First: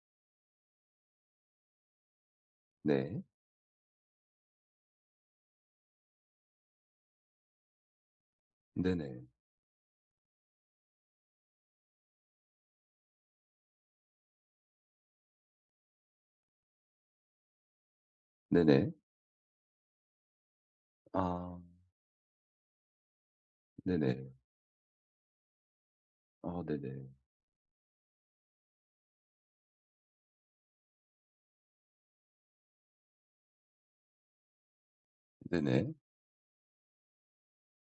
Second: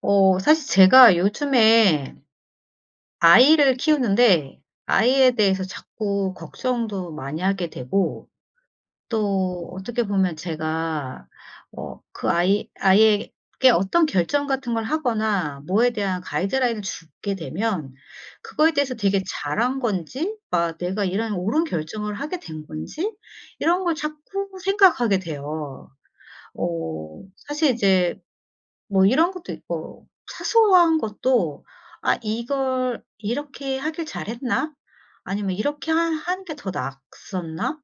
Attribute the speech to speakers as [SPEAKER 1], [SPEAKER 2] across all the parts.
[SPEAKER 1] 사실 제가 요즘에
[SPEAKER 2] 네.
[SPEAKER 1] 아이를 키우는데, 아이에 대해서 자꾸 걱정도 많이 하게 되고,
[SPEAKER 2] 네네.
[SPEAKER 1] 또 어떻게 보면 제가 그 아이에게 어떤 결정 같은 걸 하거나 뭐에 대한 가이드라인을 주게 되면, 그거에
[SPEAKER 2] 네네.
[SPEAKER 1] 대해서 되게 잘한 건지, 막 내가 이런
[SPEAKER 2] 아
[SPEAKER 1] 옳은 결정을 하게 된 건지, 이런 걸
[SPEAKER 2] 네네.
[SPEAKER 1] 자꾸 생각하게 돼요.
[SPEAKER 2] 아 네네.
[SPEAKER 1] 사실 이제 뭐 이런 것도 있고 사소한 것도, '아 이걸 이렇게 하길 잘했나?' 아니면 '이렇게
[SPEAKER 2] 네네.
[SPEAKER 1] 하 하는 게 더 낫었나?'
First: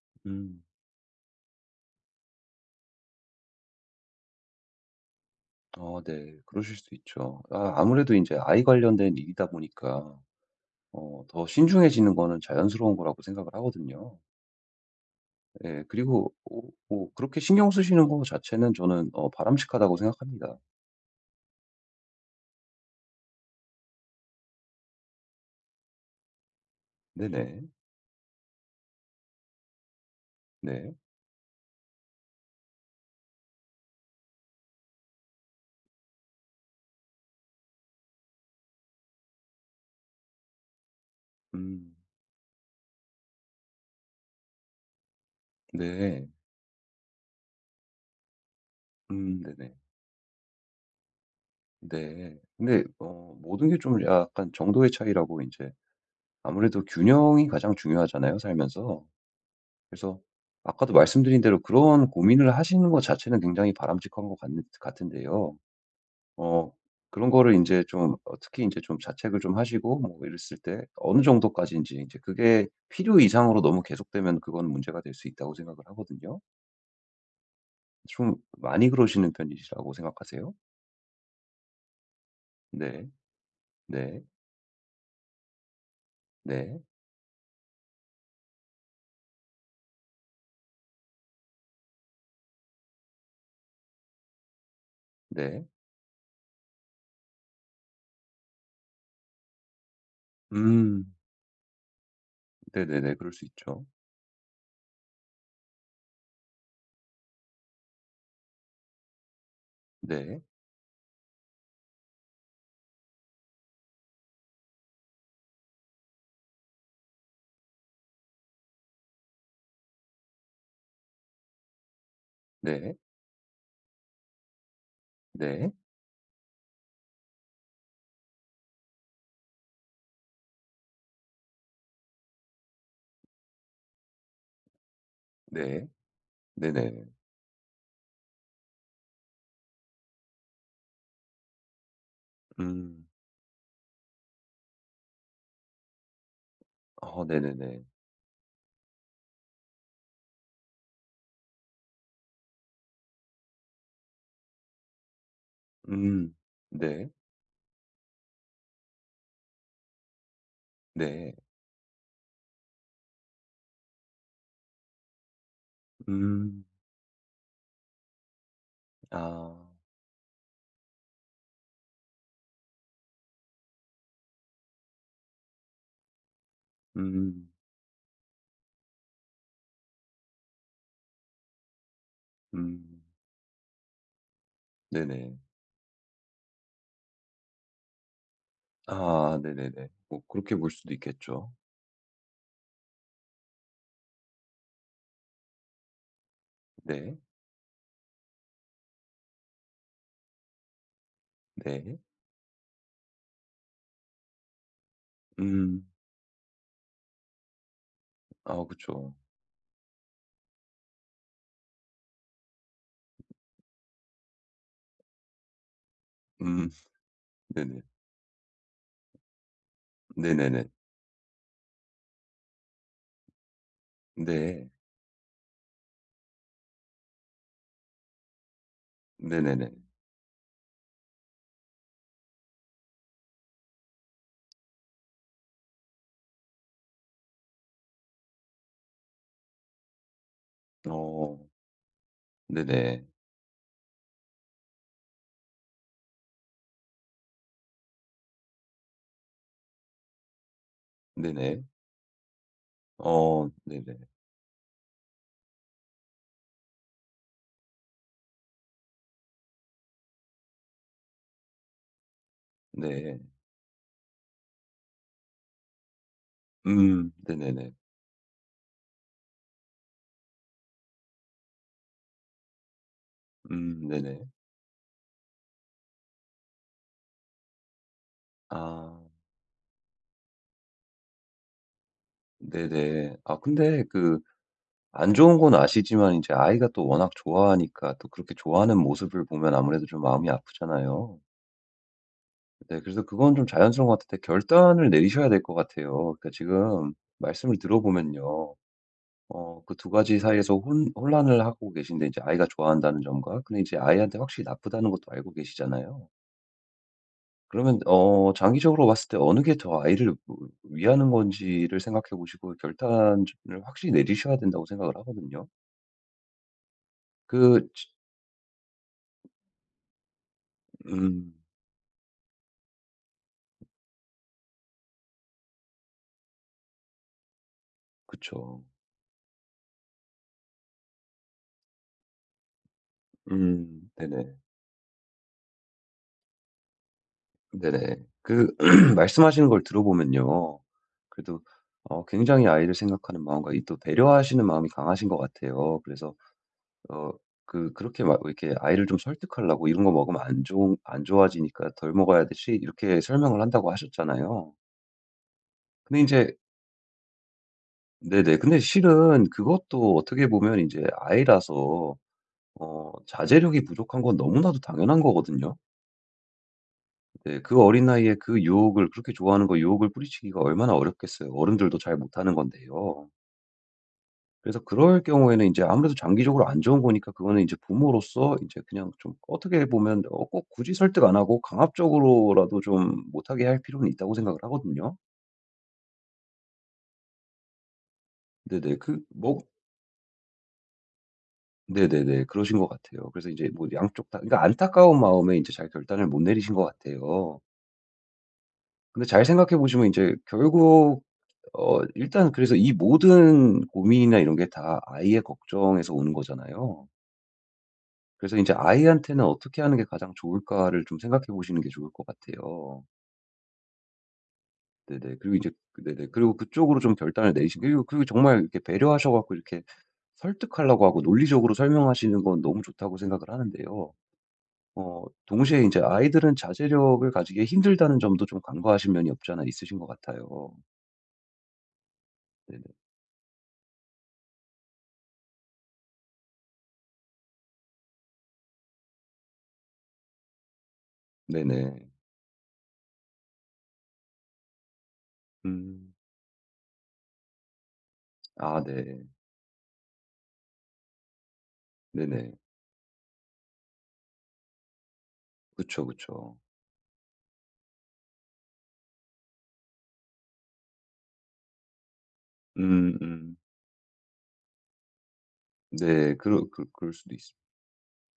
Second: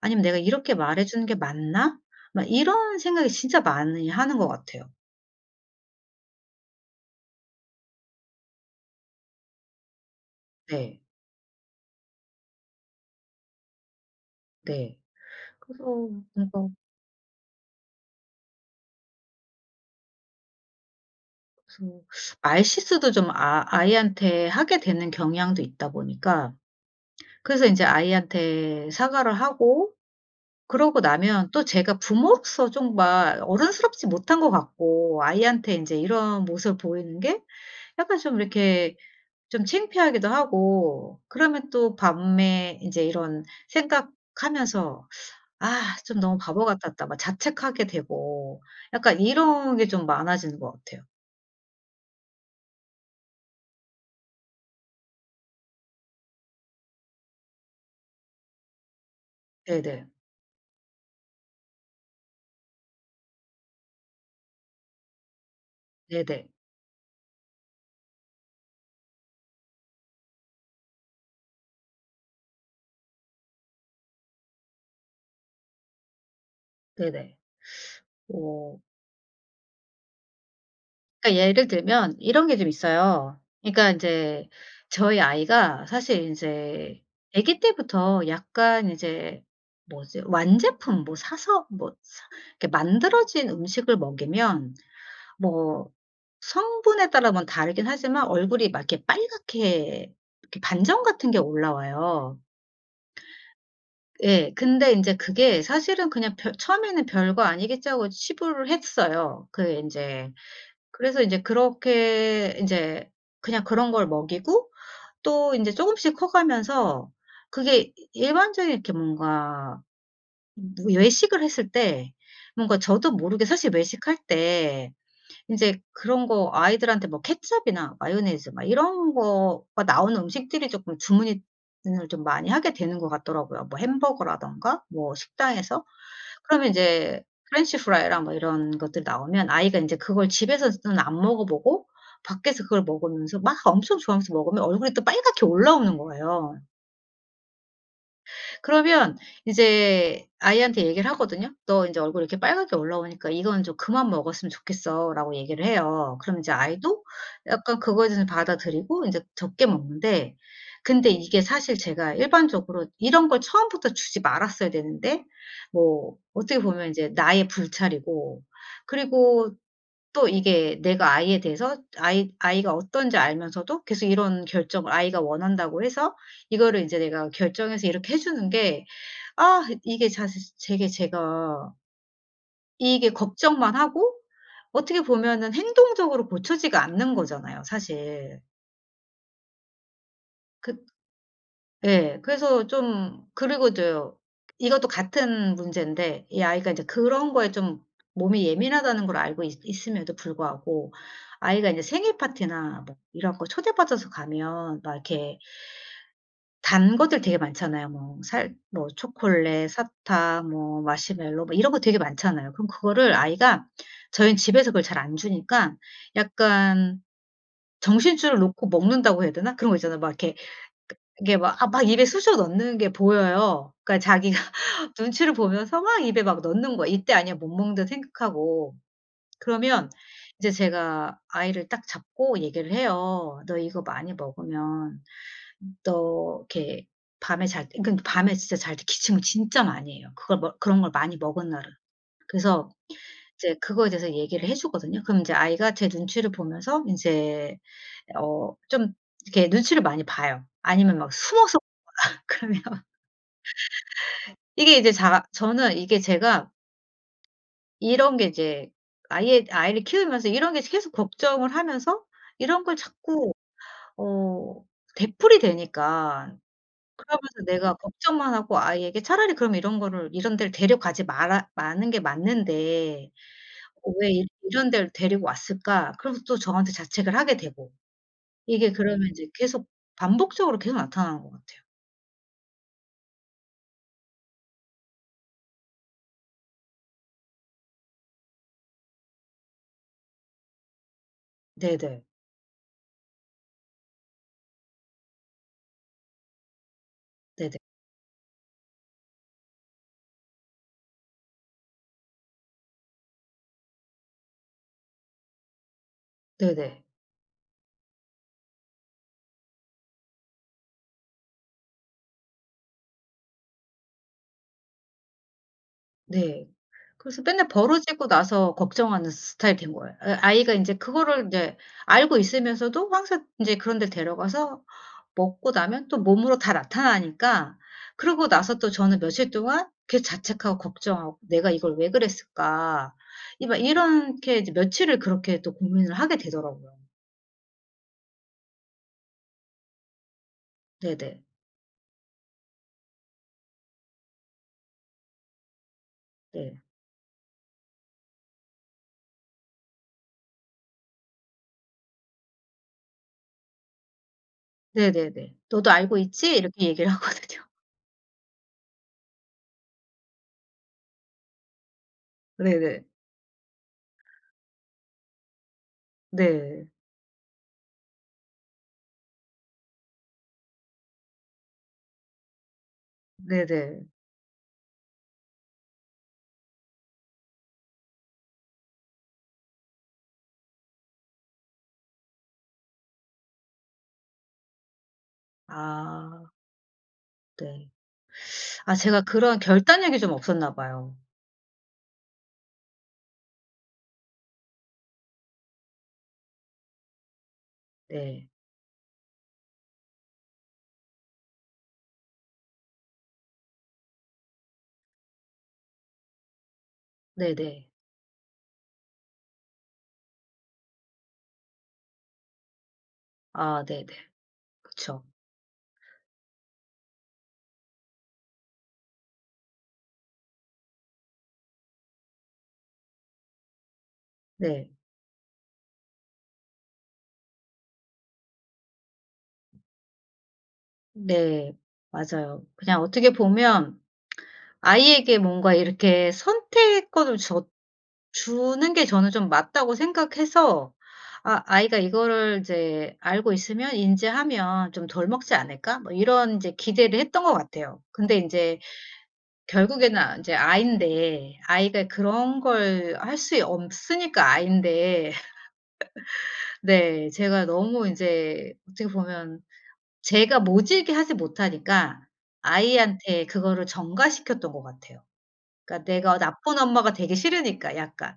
[SPEAKER 1] 아니면 '내가
[SPEAKER 2] 음.
[SPEAKER 1] 이렇게 말해 주는 게 맞나?' 막 이런 생각이 진짜 많이 하는 것 같아요.
[SPEAKER 2] 네. 그러실 수 있죠. 아 아무래도 인제 아이 관련된 일이다 보니까
[SPEAKER 1] 네.
[SPEAKER 2] 더 신중해지는 거는 자연스러운 거라고 생각을 하거든요.
[SPEAKER 1] 네.
[SPEAKER 2] 예.
[SPEAKER 1] 그래서
[SPEAKER 2] 그리고
[SPEAKER 1] 뭔가,
[SPEAKER 2] 오 뭐 그렇게 신경 쓰시는 거 자체는 저는 바람직하다고 생각합니다.
[SPEAKER 1] 그래서 말 실수도 좀 아이한테 하게 되는 경향도 있다 보니까, 그래서
[SPEAKER 2] 네네.
[SPEAKER 1] 이제 아이한테 사과를 하고,
[SPEAKER 2] 네.
[SPEAKER 1] 그러고 나면 또 제가 부모로서 좀 막 어른스럽지 못한 것 같고, 아이한테 인제 이런 모습을 보이는 게 약간 좀 이렇게 좀 창피하기도 하고, 그러면
[SPEAKER 2] 음.
[SPEAKER 1] 또 밤에 인제 이런 생각하면서 '아 좀
[SPEAKER 2] 네.
[SPEAKER 1] 너무 바보 같았다.' 막 자책하게 되고, 약간
[SPEAKER 2] 네네.
[SPEAKER 1] 이런 게 좀 많아지는 것 같아요.
[SPEAKER 2] 네. 근데 모든 게 좀 약간 정도의 차이라고 인제 아무래도 균형이 가장 중요하잖아요, 살면서.
[SPEAKER 1] 네네.
[SPEAKER 2] 그래서 아까도 말씀드린 대로 그런 고민을 하시는 것 자체는 굉장히 바람직한 것 같은데요.
[SPEAKER 1] 네네.
[SPEAKER 2] 어, 그런 거를 이제 좀 특히 이제 좀 자책을 좀 하시고 뭐 이랬을 때 어느 정도까지인지 이제 그게 필요 이상으로 너무 계속되면 그건 문제가 될 수 있다고 생각을 하거든요.
[SPEAKER 1] 네네.
[SPEAKER 2] 좀
[SPEAKER 1] 어.
[SPEAKER 2] 많이 그러시는 편이시라고 생각하세요?
[SPEAKER 1] 그러니까 예를 들면 이런 게 좀
[SPEAKER 2] 네.
[SPEAKER 1] 있어요. 그러니까
[SPEAKER 2] 네.
[SPEAKER 1] 인제 저희 아이가 사실
[SPEAKER 2] 네.
[SPEAKER 1] 인제 아기 때부터 약간 이제, 뭐지, 완제품 뭐 사서 뭐 사 이렇게 만들어진 음식을 먹이면,
[SPEAKER 2] 네.
[SPEAKER 1] 뭐 성분에 따라 뭐 다르긴 하지만 얼굴이 막 이렇게 빨갛게, 이렇게 반점
[SPEAKER 2] 음.
[SPEAKER 1] 같은 게 올라와요.
[SPEAKER 2] 네네네. 그럴 수 있죠.
[SPEAKER 1] 예. 근데 인제 그게 사실은 그냥 별 처음에는 별거 아니겠지 하고 치부를 했어요. 인제
[SPEAKER 2] 네.
[SPEAKER 1] 그래서 이제 그렇게 이제 그냥 그런 걸 먹이고, 또 인제 쪼금씩 커 가면서, 그게 일반적인 이렇게 뭔가, 뭐 외식을 했을 때 뭔가
[SPEAKER 2] 네.
[SPEAKER 1] 저도 모르게, 사실 외식할 때
[SPEAKER 2] 네.
[SPEAKER 1] 인제 그런 거 아이들한테, 뭐 케첩이나 마요네즈 막 이런 거가 나오는 음식들이 쪼끔 주문이 을 좀 많이 하게 되는 것 같더라고요. 뭐 햄버거라든가 뭐 식당에서.
[SPEAKER 2] 네.
[SPEAKER 1] 그러면
[SPEAKER 2] 네네.
[SPEAKER 1] 인제 프렌치 프라이랑 뭐 이런 것들 나오면, 아이가 인제 그걸 집에서는 안 먹어 보고 밖에서 그걸
[SPEAKER 2] 음.
[SPEAKER 1] 먹으면서 막 엄청 좋아하면서 먹으면 얼굴이 또 빨갛게 올라오는 거예요.
[SPEAKER 2] 어 네네네.
[SPEAKER 1] 그러면 이제 아이한테 얘기를 하거든요. "너 인제 얼굴이 이렇게 빨갛게 올라오니까 이건 좀 그만 먹었으면 좋겠어."라고 얘기를 해요.
[SPEAKER 2] 음.
[SPEAKER 1] 그럼 이제 아이도
[SPEAKER 2] 네.
[SPEAKER 1] 약간 그거에 대해서 받아들이고 인제 적게 먹는데, 근데
[SPEAKER 2] 네.
[SPEAKER 1] 이게 사실 제가 일반적으로 이런 걸 처음부터 주지 말았어야 되는데, 뭐 어떻게
[SPEAKER 2] 음.
[SPEAKER 1] 보면 이제 나의 불찰이고, 그리고
[SPEAKER 2] 아.
[SPEAKER 1] 또 이게 내가 아이에 대해서 아이가 어떤지 알면서도 계속 이런 결정을 아이가 원한다고 해서 이거를 인제 내가
[SPEAKER 2] 음.
[SPEAKER 1] 결정해서 이렇게 해 주는 게, 이게 사실 되게 제가,
[SPEAKER 2] 음.
[SPEAKER 1] 이게 걱정만 하고 어떻게
[SPEAKER 2] 네네.
[SPEAKER 1] 보면은 행동적으로 고쳐지가 않는 거잖아요, 사실.
[SPEAKER 2] 아 네네네. 뭐 그렇게 볼
[SPEAKER 1] 그
[SPEAKER 2] 수도 있겠죠.
[SPEAKER 1] 예. 그래서 좀, 그리고 저요, 이것도 같은 문제인데, 이 아이가 이제
[SPEAKER 2] 네.
[SPEAKER 1] 그런 거에 좀 몸이 예민하다는 걸 알고 있 있음에도 불구하고, 아이가 이제
[SPEAKER 2] 네.
[SPEAKER 1] 생일 파티나 뭐 이런 거 초대받아서 가면 막 이렇게
[SPEAKER 2] 음.
[SPEAKER 1] 단 것들 되게 많잖아요. 뭐 살
[SPEAKER 2] 아
[SPEAKER 1] 뭐
[SPEAKER 2] 그쵸.
[SPEAKER 1] 초콜릿, 사탕, 뭐 마시멜로, 뭐 이런 거 되게 많잖아요. 그럼 그거를 아이가, 저희는 집에서 그걸 잘 안 주니까,
[SPEAKER 2] 음.
[SPEAKER 1] 약간
[SPEAKER 2] 네네.
[SPEAKER 1] 정신줄을 놓고 먹는다고 해야 되나? 그런 거 있잖아요. 막 이렇게,
[SPEAKER 2] 네네네.
[SPEAKER 1] 이게 막 입에 쑤셔 넣는 게 보여요. 그러니까 자기가
[SPEAKER 2] 네.
[SPEAKER 1] 눈치를 보면서 막 입에 막 넣는 거야. '이때 아니야, 못 먹는다.' 생각하고.
[SPEAKER 2] 네네네.
[SPEAKER 1] 그러면 이제 제가 아이를 딱 잡고 얘기를 해요. "너 이거 많이 먹으면 또 이렇게 밤에 잘 때, 그러니까 밤에 진짜 잘 때 기침을 진짜 많이 해요. 그걸, 뭐 그런 걸 많이
[SPEAKER 2] 어.
[SPEAKER 1] 먹은 날은." 그래서
[SPEAKER 2] 네네.
[SPEAKER 1] 이제 그거에 대해서 얘기를 해 주거든요. 그럼 인제 아이가 제 눈치를 보면서 인제 좀 이렇게 눈치를 많이 봐요. 아니면 막 숨어서
[SPEAKER 2] 네네.
[SPEAKER 1] 그러면
[SPEAKER 2] 어 네네.
[SPEAKER 1] 이게 이제 자 저는, 이게 제가 이런 게 이제 아이의 아이를 키우면서 이런 게 계속 걱정을 하면서 이런 걸
[SPEAKER 2] 네.
[SPEAKER 1] 자꾸 어 되풀이 되니까,
[SPEAKER 2] 음.
[SPEAKER 1] 그러면서
[SPEAKER 2] 네네네.
[SPEAKER 1] 내가 걱정만 하고 아이에게 차라리 그럼 이런 거를 이런 데를 데려가지 마라 마는 게 맞는데, '왜
[SPEAKER 2] 네네.
[SPEAKER 1] 이 이런 데를 데리고 왔을까?' 그러면서 또 저한테 자책을 하게 되고. 이게
[SPEAKER 2] 아
[SPEAKER 1] 그러면 이제 계속 반복적으로 계속 나타나는 것 같아요.
[SPEAKER 2] 네네. 아 근데 그 안 좋은 건 아시지만 이제 아이가 또 워낙 좋아하니까 또 그렇게 좋아하는 모습을 보면 아무래도 좀 마음이 아프잖아요.
[SPEAKER 1] 네네.
[SPEAKER 2] 네, 그래서 그건 좀 자연스러운 것 같은데 결단을 내리셔야 될 것 같아요. 그러니까 지금 말씀을
[SPEAKER 1] 네네.
[SPEAKER 2] 들어보면요. 그 두 가지 사이에서 혼 혼란을 하고 계신데 이제 아이가 좋아한다는 점과 근데 이제 아이한테 확실히 나쁘다는 것도 알고 계시잖아요.
[SPEAKER 1] 네네.
[SPEAKER 2] 그러면 장기적으로 봤을 때 어느 게 더 아이를 뭐 위하는 건지를 생각해 보시고 결단을 확실히 내리셔야 된다고 생각을 하거든요.
[SPEAKER 1] 네. 그래서 맨날
[SPEAKER 2] 그 지
[SPEAKER 1] 벌어지고 나서 걱정하는 스타일이 된 거예요. 아이가 인제 그거를
[SPEAKER 2] 음.
[SPEAKER 1] 인제 알고 있으면서도 항상 인제 그런 데 데려가서 먹고 나면 또 몸으로 다 나타나니까, 그러고 나서
[SPEAKER 2] 그쵸.
[SPEAKER 1] 또 저는 며칠 동안 자책하고 걱정하고 '내가 이걸 왜 그랬을까?' 이 막
[SPEAKER 2] 네네.
[SPEAKER 1] 이렇게 이제 며칠을 그렇게 또 고민을 하게 되더라고요.
[SPEAKER 2] 네네. 그 말씀하시는 걸 들어보면요.
[SPEAKER 1] 네네.
[SPEAKER 2] 그래도 굉장히 아이를 생각하는 마음과 이또 배려하시는 마음이 강하신 것 같아요. 그래서
[SPEAKER 1] 네.
[SPEAKER 2] 어, 그렇게 막 이렇게 아이를 좀 설득하려고 "이런 거 먹으면 안 좋아지니까 덜 먹어야 되지." 이렇게 설명을 한다고 하셨잖아요.
[SPEAKER 1] 네네네. "너도 알고
[SPEAKER 2] 근데 이
[SPEAKER 1] 있지?"
[SPEAKER 2] 제
[SPEAKER 1] 이렇게 얘기를 하거든요.
[SPEAKER 2] 네네. 근데 실은 그것도 어떻게 보면 이제 아이라서
[SPEAKER 1] 네네.
[SPEAKER 2] 자제력이 부족한 건 너무나도 당연한 거거든요.
[SPEAKER 1] 네.
[SPEAKER 2] 네. 그 어린 나이에 그 유혹을 그렇게 좋아하는 거 유혹을 뿌리치기가 얼마나 어렵겠어요. 어른들도 잘 못하는 건데요.
[SPEAKER 1] 네네.
[SPEAKER 2] 그래서 그럴 경우에는 이제 아무래도 장기적으로 안 좋은 거니까 그거는 이제 부모로서 이제 그냥 좀 어떻게 보면 꼭 굳이 설득 안 하고 강압적으로라도 좀 못하게 할 필요는 있다고 생각을 하거든요.
[SPEAKER 1] 아 네. 아
[SPEAKER 2] 네네. 그
[SPEAKER 1] 제가 그런
[SPEAKER 2] 뭐
[SPEAKER 1] 결단력이 좀 없었나 봐요.
[SPEAKER 2] 네네네. 그러신 것 같아요. 그래서 이제 뭐 양쪽 다 그러니까 안타까운 마음에 이제 잘 결단을 못 내리신 것 같아요.
[SPEAKER 1] 네.
[SPEAKER 2] 근데 잘 생각해 보시면 이제 결국 일단 그래서 이 모든 고민이나 이런 게 다 아이의 걱정에서 오는 거잖아요.
[SPEAKER 1] 네네.
[SPEAKER 2] 그래서 이제 아이한테는 어떻게 하는 게 가장 좋을까를 좀 생각해 보시는 게 좋을 것 같아요.
[SPEAKER 1] 아 네네. 그쵸.
[SPEAKER 2] 네네. 그리고 이제 그 네네. 그리고 그쪽으로 좀 결단을 내리시 그리고 그리고 정말 이렇게 배려하셔 갖고 이렇게 설득하려고 하고 논리적으로 설명하시는 건 너무 좋다고 생각을 하는데요.
[SPEAKER 1] 네.
[SPEAKER 2] 동시에 이제 아이들은 자제력을 가지기에 힘들다는 점도 좀 간과하신 면이 없지 않아 있으신 것 같아요.
[SPEAKER 1] 네. 맞아요.
[SPEAKER 2] 네네.
[SPEAKER 1] 그냥 어떻게 보면 아이에게 뭔가 이렇게 선택권을 줘 주는 게 저는 좀 맞다고 생각해서, 아이가
[SPEAKER 2] 네네.
[SPEAKER 1] 이거를 이제 알고 있으면 인지하면 좀 '덜 먹지 않을까?' 뭐
[SPEAKER 2] 음.
[SPEAKER 1] 이런 인제 기대를 했던 것 같아요. 근데 인제
[SPEAKER 2] 아 네.
[SPEAKER 1] 결국에는, 인제 아인데, 아이가
[SPEAKER 2] 네네.
[SPEAKER 1] 그런 걸 할 수 없으니까 아인데,
[SPEAKER 2] 그쵸, 그쵸.
[SPEAKER 1] 네. 제가 너무 인제 어떻게 보면 제가 모질게 하지 못하니까
[SPEAKER 2] 음
[SPEAKER 1] 아이한테
[SPEAKER 2] 음.
[SPEAKER 1] 그거를 전가시켰던 것 같아요. 그러니까
[SPEAKER 2] 네.
[SPEAKER 1] 내가
[SPEAKER 2] 그러
[SPEAKER 1] 나쁜
[SPEAKER 2] 그 그럴
[SPEAKER 1] 엄마가
[SPEAKER 2] 수도
[SPEAKER 1] 되기
[SPEAKER 2] 있습 니다
[SPEAKER 1] 싫으니까 약간.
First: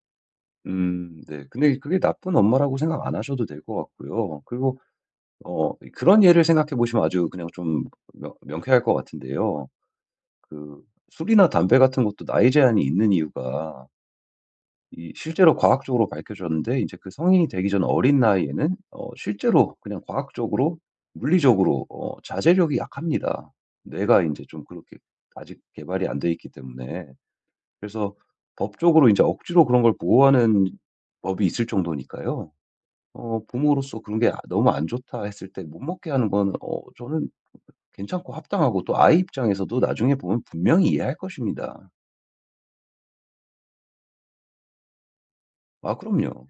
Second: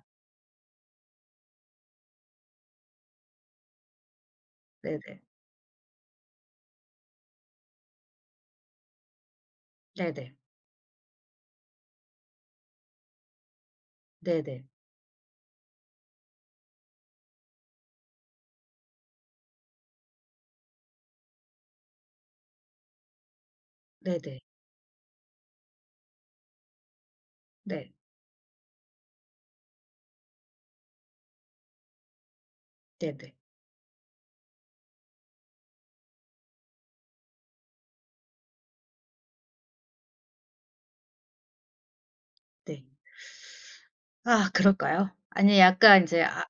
[SPEAKER 2] 네. 근데 그게 나쁜 엄마라고 생각 안 하셔도 될 것 같고요. 그리고
[SPEAKER 1] 네네.
[SPEAKER 2] 그런 예를 생각해 보시면 아주 그냥 좀 명 명쾌할 것 같은데요.
[SPEAKER 1] 네네.
[SPEAKER 2] 그 술이나 담배 같은 것도 나이 제한이 있는 이유가
[SPEAKER 1] 네네.
[SPEAKER 2] 이 실제로 과학적으로 밝혀졌는데 이제 그 성인이 되기 전 어린 나이에는 실제로 그냥 과학적으로 물리적으로 자제력이 약합니다. 뇌가 이
[SPEAKER 1] 네네.
[SPEAKER 2] 제 좀 그렇게 아직 개발이 안 돼 있기 때문에.
[SPEAKER 1] 네.
[SPEAKER 2] 그래서 법적으로 이제 억지로 그런 걸 보호하는 법이 있을 정도니까요.
[SPEAKER 1] 네네.
[SPEAKER 2] 부모로서 그런 게 '아 너무 안 좋다.' 했을 때 못 먹게 하는 건 어, 저는 괜찮고 합당하고 또 아이 입장에서도 나중에 보면 분명히 이해할 것입니다.
[SPEAKER 1] 네. 아 그럴까요? 아니
[SPEAKER 2] 아
[SPEAKER 1] 약간 인제
[SPEAKER 2] 그럼요.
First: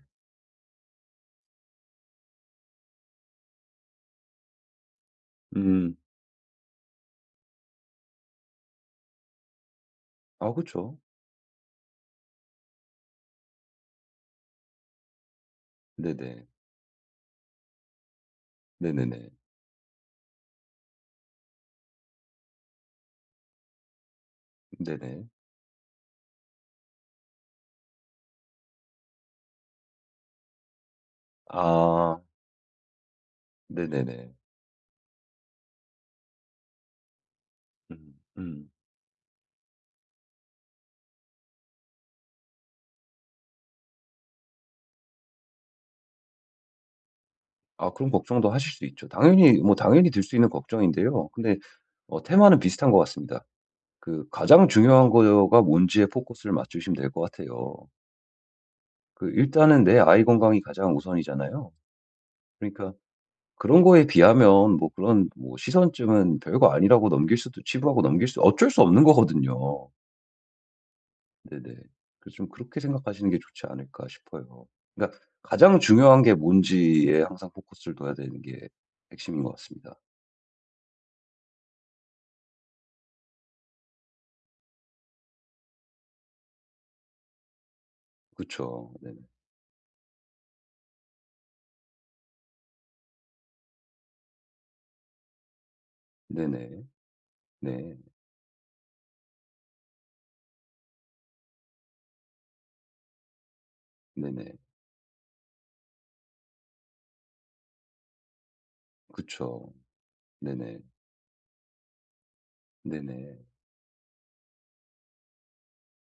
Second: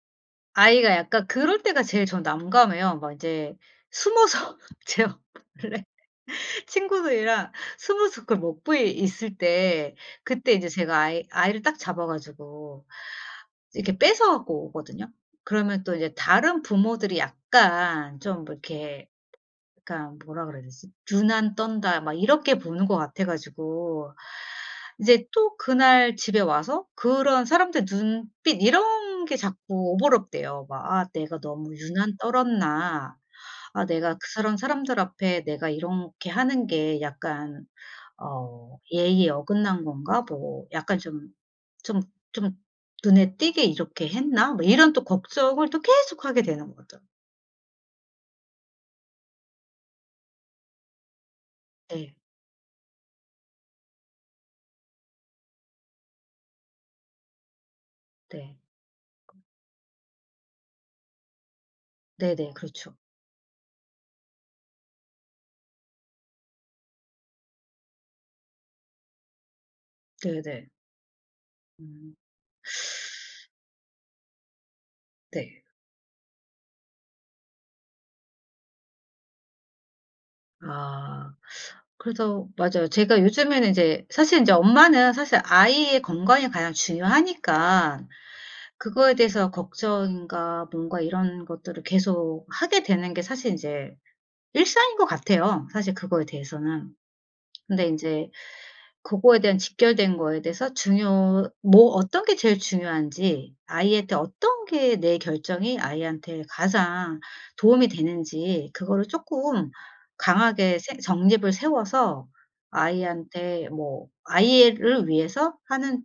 [SPEAKER 1] 아이가 약간 그럴 때가 제일 전 난감해요. 막 인제 숨어서 제가 몰래
[SPEAKER 2] 음.
[SPEAKER 1] 친구들이랑 스무스쿨 목부에 있을 때,
[SPEAKER 2] 아
[SPEAKER 1] 그때 이제
[SPEAKER 2] 그쵸.
[SPEAKER 1] 제가 아이를 딱 잡아 가지고 이렇게 뺏어 갖고 오거든요. 그러면 또 이제
[SPEAKER 2] 네네.
[SPEAKER 1] 다른 부모들이 약간 좀 뭐 이렇게,
[SPEAKER 2] 네네네.
[SPEAKER 1] 약간 뭐라 그래야 되지? '유난 떤다.' 막 이렇게 보는 것 같아 가지고,
[SPEAKER 2] 네네.
[SPEAKER 1] 이제 또 그날 집에 와서 그런 사람들 눈빛 이런 게 자꾸 오버럽돼요. 막 '아 내가 너무 유난
[SPEAKER 2] 아.
[SPEAKER 1] 떨었나? 아 내가 그
[SPEAKER 2] 네네네.
[SPEAKER 1] 사람들 앞에 내가 이렇게 하는 게 약간
[SPEAKER 2] 음. 음.
[SPEAKER 1] 예의에 어긋난 건가?' 뭐 약간 좀 좀 '눈에 띄게 이렇게 했나?' 뭐 이런 또 걱정을 또 계속 하게 되는 거죠.
[SPEAKER 2] 아 그런 걱정도 하실 수 있죠. 당연히 뭐 당연히 들 수 있는 걱정인데요. 근데
[SPEAKER 1] 네.
[SPEAKER 2] 테마는 비슷한 것 같습니다. 그 가장 중요한 거가 뭔지에 포커스를 맞추시면 될 것 같아요.
[SPEAKER 1] 네.
[SPEAKER 2] 그 일단은 내 아이 건강이 가장 우선이잖아요.
[SPEAKER 1] 네네.
[SPEAKER 2] 그러니까
[SPEAKER 1] 그렇죠.
[SPEAKER 2] 그런 거에 비하면 뭐 그런 뭐 시선쯤은 별거 아니라고 넘길 수도 치부하고 넘길 수 어쩔 수 없는 거거든요.
[SPEAKER 1] 네네.
[SPEAKER 2] 네네.
[SPEAKER 1] 음.
[SPEAKER 2] 그래서 좀 그렇게 생각하시는 게 좋지 않을까 싶어요. 그러니까
[SPEAKER 1] 네.
[SPEAKER 2] 가장 중요한 게 뭔지에 항상 포커스를 둬야 되는 게 핵심인 것 같습니다.
[SPEAKER 1] 아. 그래서 맞아요. 제가 요즘에는 이제 사실 이제 엄마는, 사실 아이의 건강이 가장 중요하니까
[SPEAKER 2] 그쵸.
[SPEAKER 1] 그거에
[SPEAKER 2] 네네.
[SPEAKER 1] 대해서 걱정인가 뭔가 이런 것들을 계속 하게 되는 게 사실 이제 일상인 것 같아요, 사실 그거에
[SPEAKER 2] 네네.
[SPEAKER 1] 대해서는. 근데
[SPEAKER 2] 네.
[SPEAKER 1] 인제 그거에 대한 직결된 거에 대해서, 중요 뭐 어떤 게 제일 중요한지, 아이한테
[SPEAKER 2] 네네.
[SPEAKER 1] 어떤 게, 내 결정이 아이한테 가장 도움이 되는지, 그거를 쪼끔
[SPEAKER 2] 그쵸.
[SPEAKER 1] 강하게
[SPEAKER 2] 네네.
[SPEAKER 1] 세 정립을 세워서
[SPEAKER 2] 네네.
[SPEAKER 1] 아이한테, 뭐 아이를 위해서 하는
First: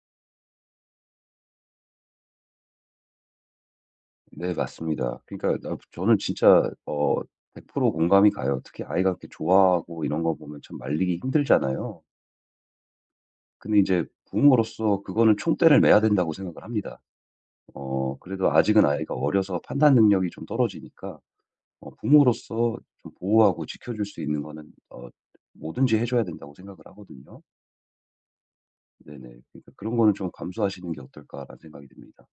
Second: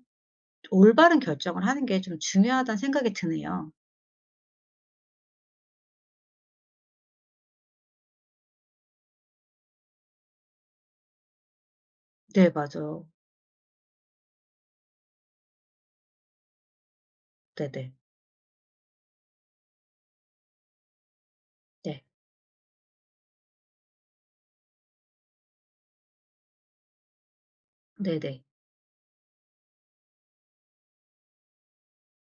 [SPEAKER 1] 올바른 결정을 하는 게 좀 중요하다는 생각이 드네요.
[SPEAKER 2] 네, 맞습니다. 그러니까 저는 진짜 어, 100% 공감이 가요. 특히 아이가 그렇게 좋아하고 이런 거 보면 참 말리기 힘들잖아요.
[SPEAKER 1] 네 맞아요.
[SPEAKER 2] 근데 이제 부모로서 그거는 총대를 매야 된다고 생각을 합니다.
[SPEAKER 1] 네네.
[SPEAKER 2] 어, 그래도 아직은 아이가 어려서 판단 능력이 좀 떨어지니까 어,
[SPEAKER 1] 네.
[SPEAKER 2] 부모로서 좀 보호하고 지켜줄 수 있는 거는 어, 뭐든지 해줘야 된다고 생각을 하거든요.
[SPEAKER 1] 네네.
[SPEAKER 2] 네네. 그러니까 그런 거는 좀 감수하시는 게 어떨까라는 생각이 듭니다.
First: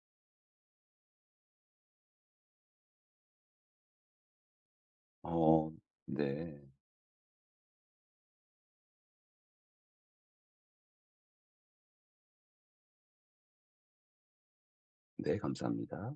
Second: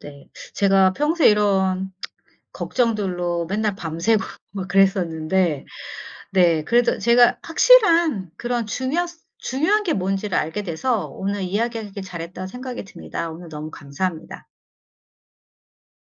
[SPEAKER 1] 네. 제가 평소에 이런 걱정들로 맨날 밤새고 막 그랬었는데,
[SPEAKER 2] 어, 네.
[SPEAKER 1] 네. 그래도 제가 확실한 그런 중요한 게 뭔지를 알게 돼서 오늘 이야기하길 잘했다고 생각이 듭니다. 오늘 너무 감사합니다.
[SPEAKER 2] 네, 감사합니다.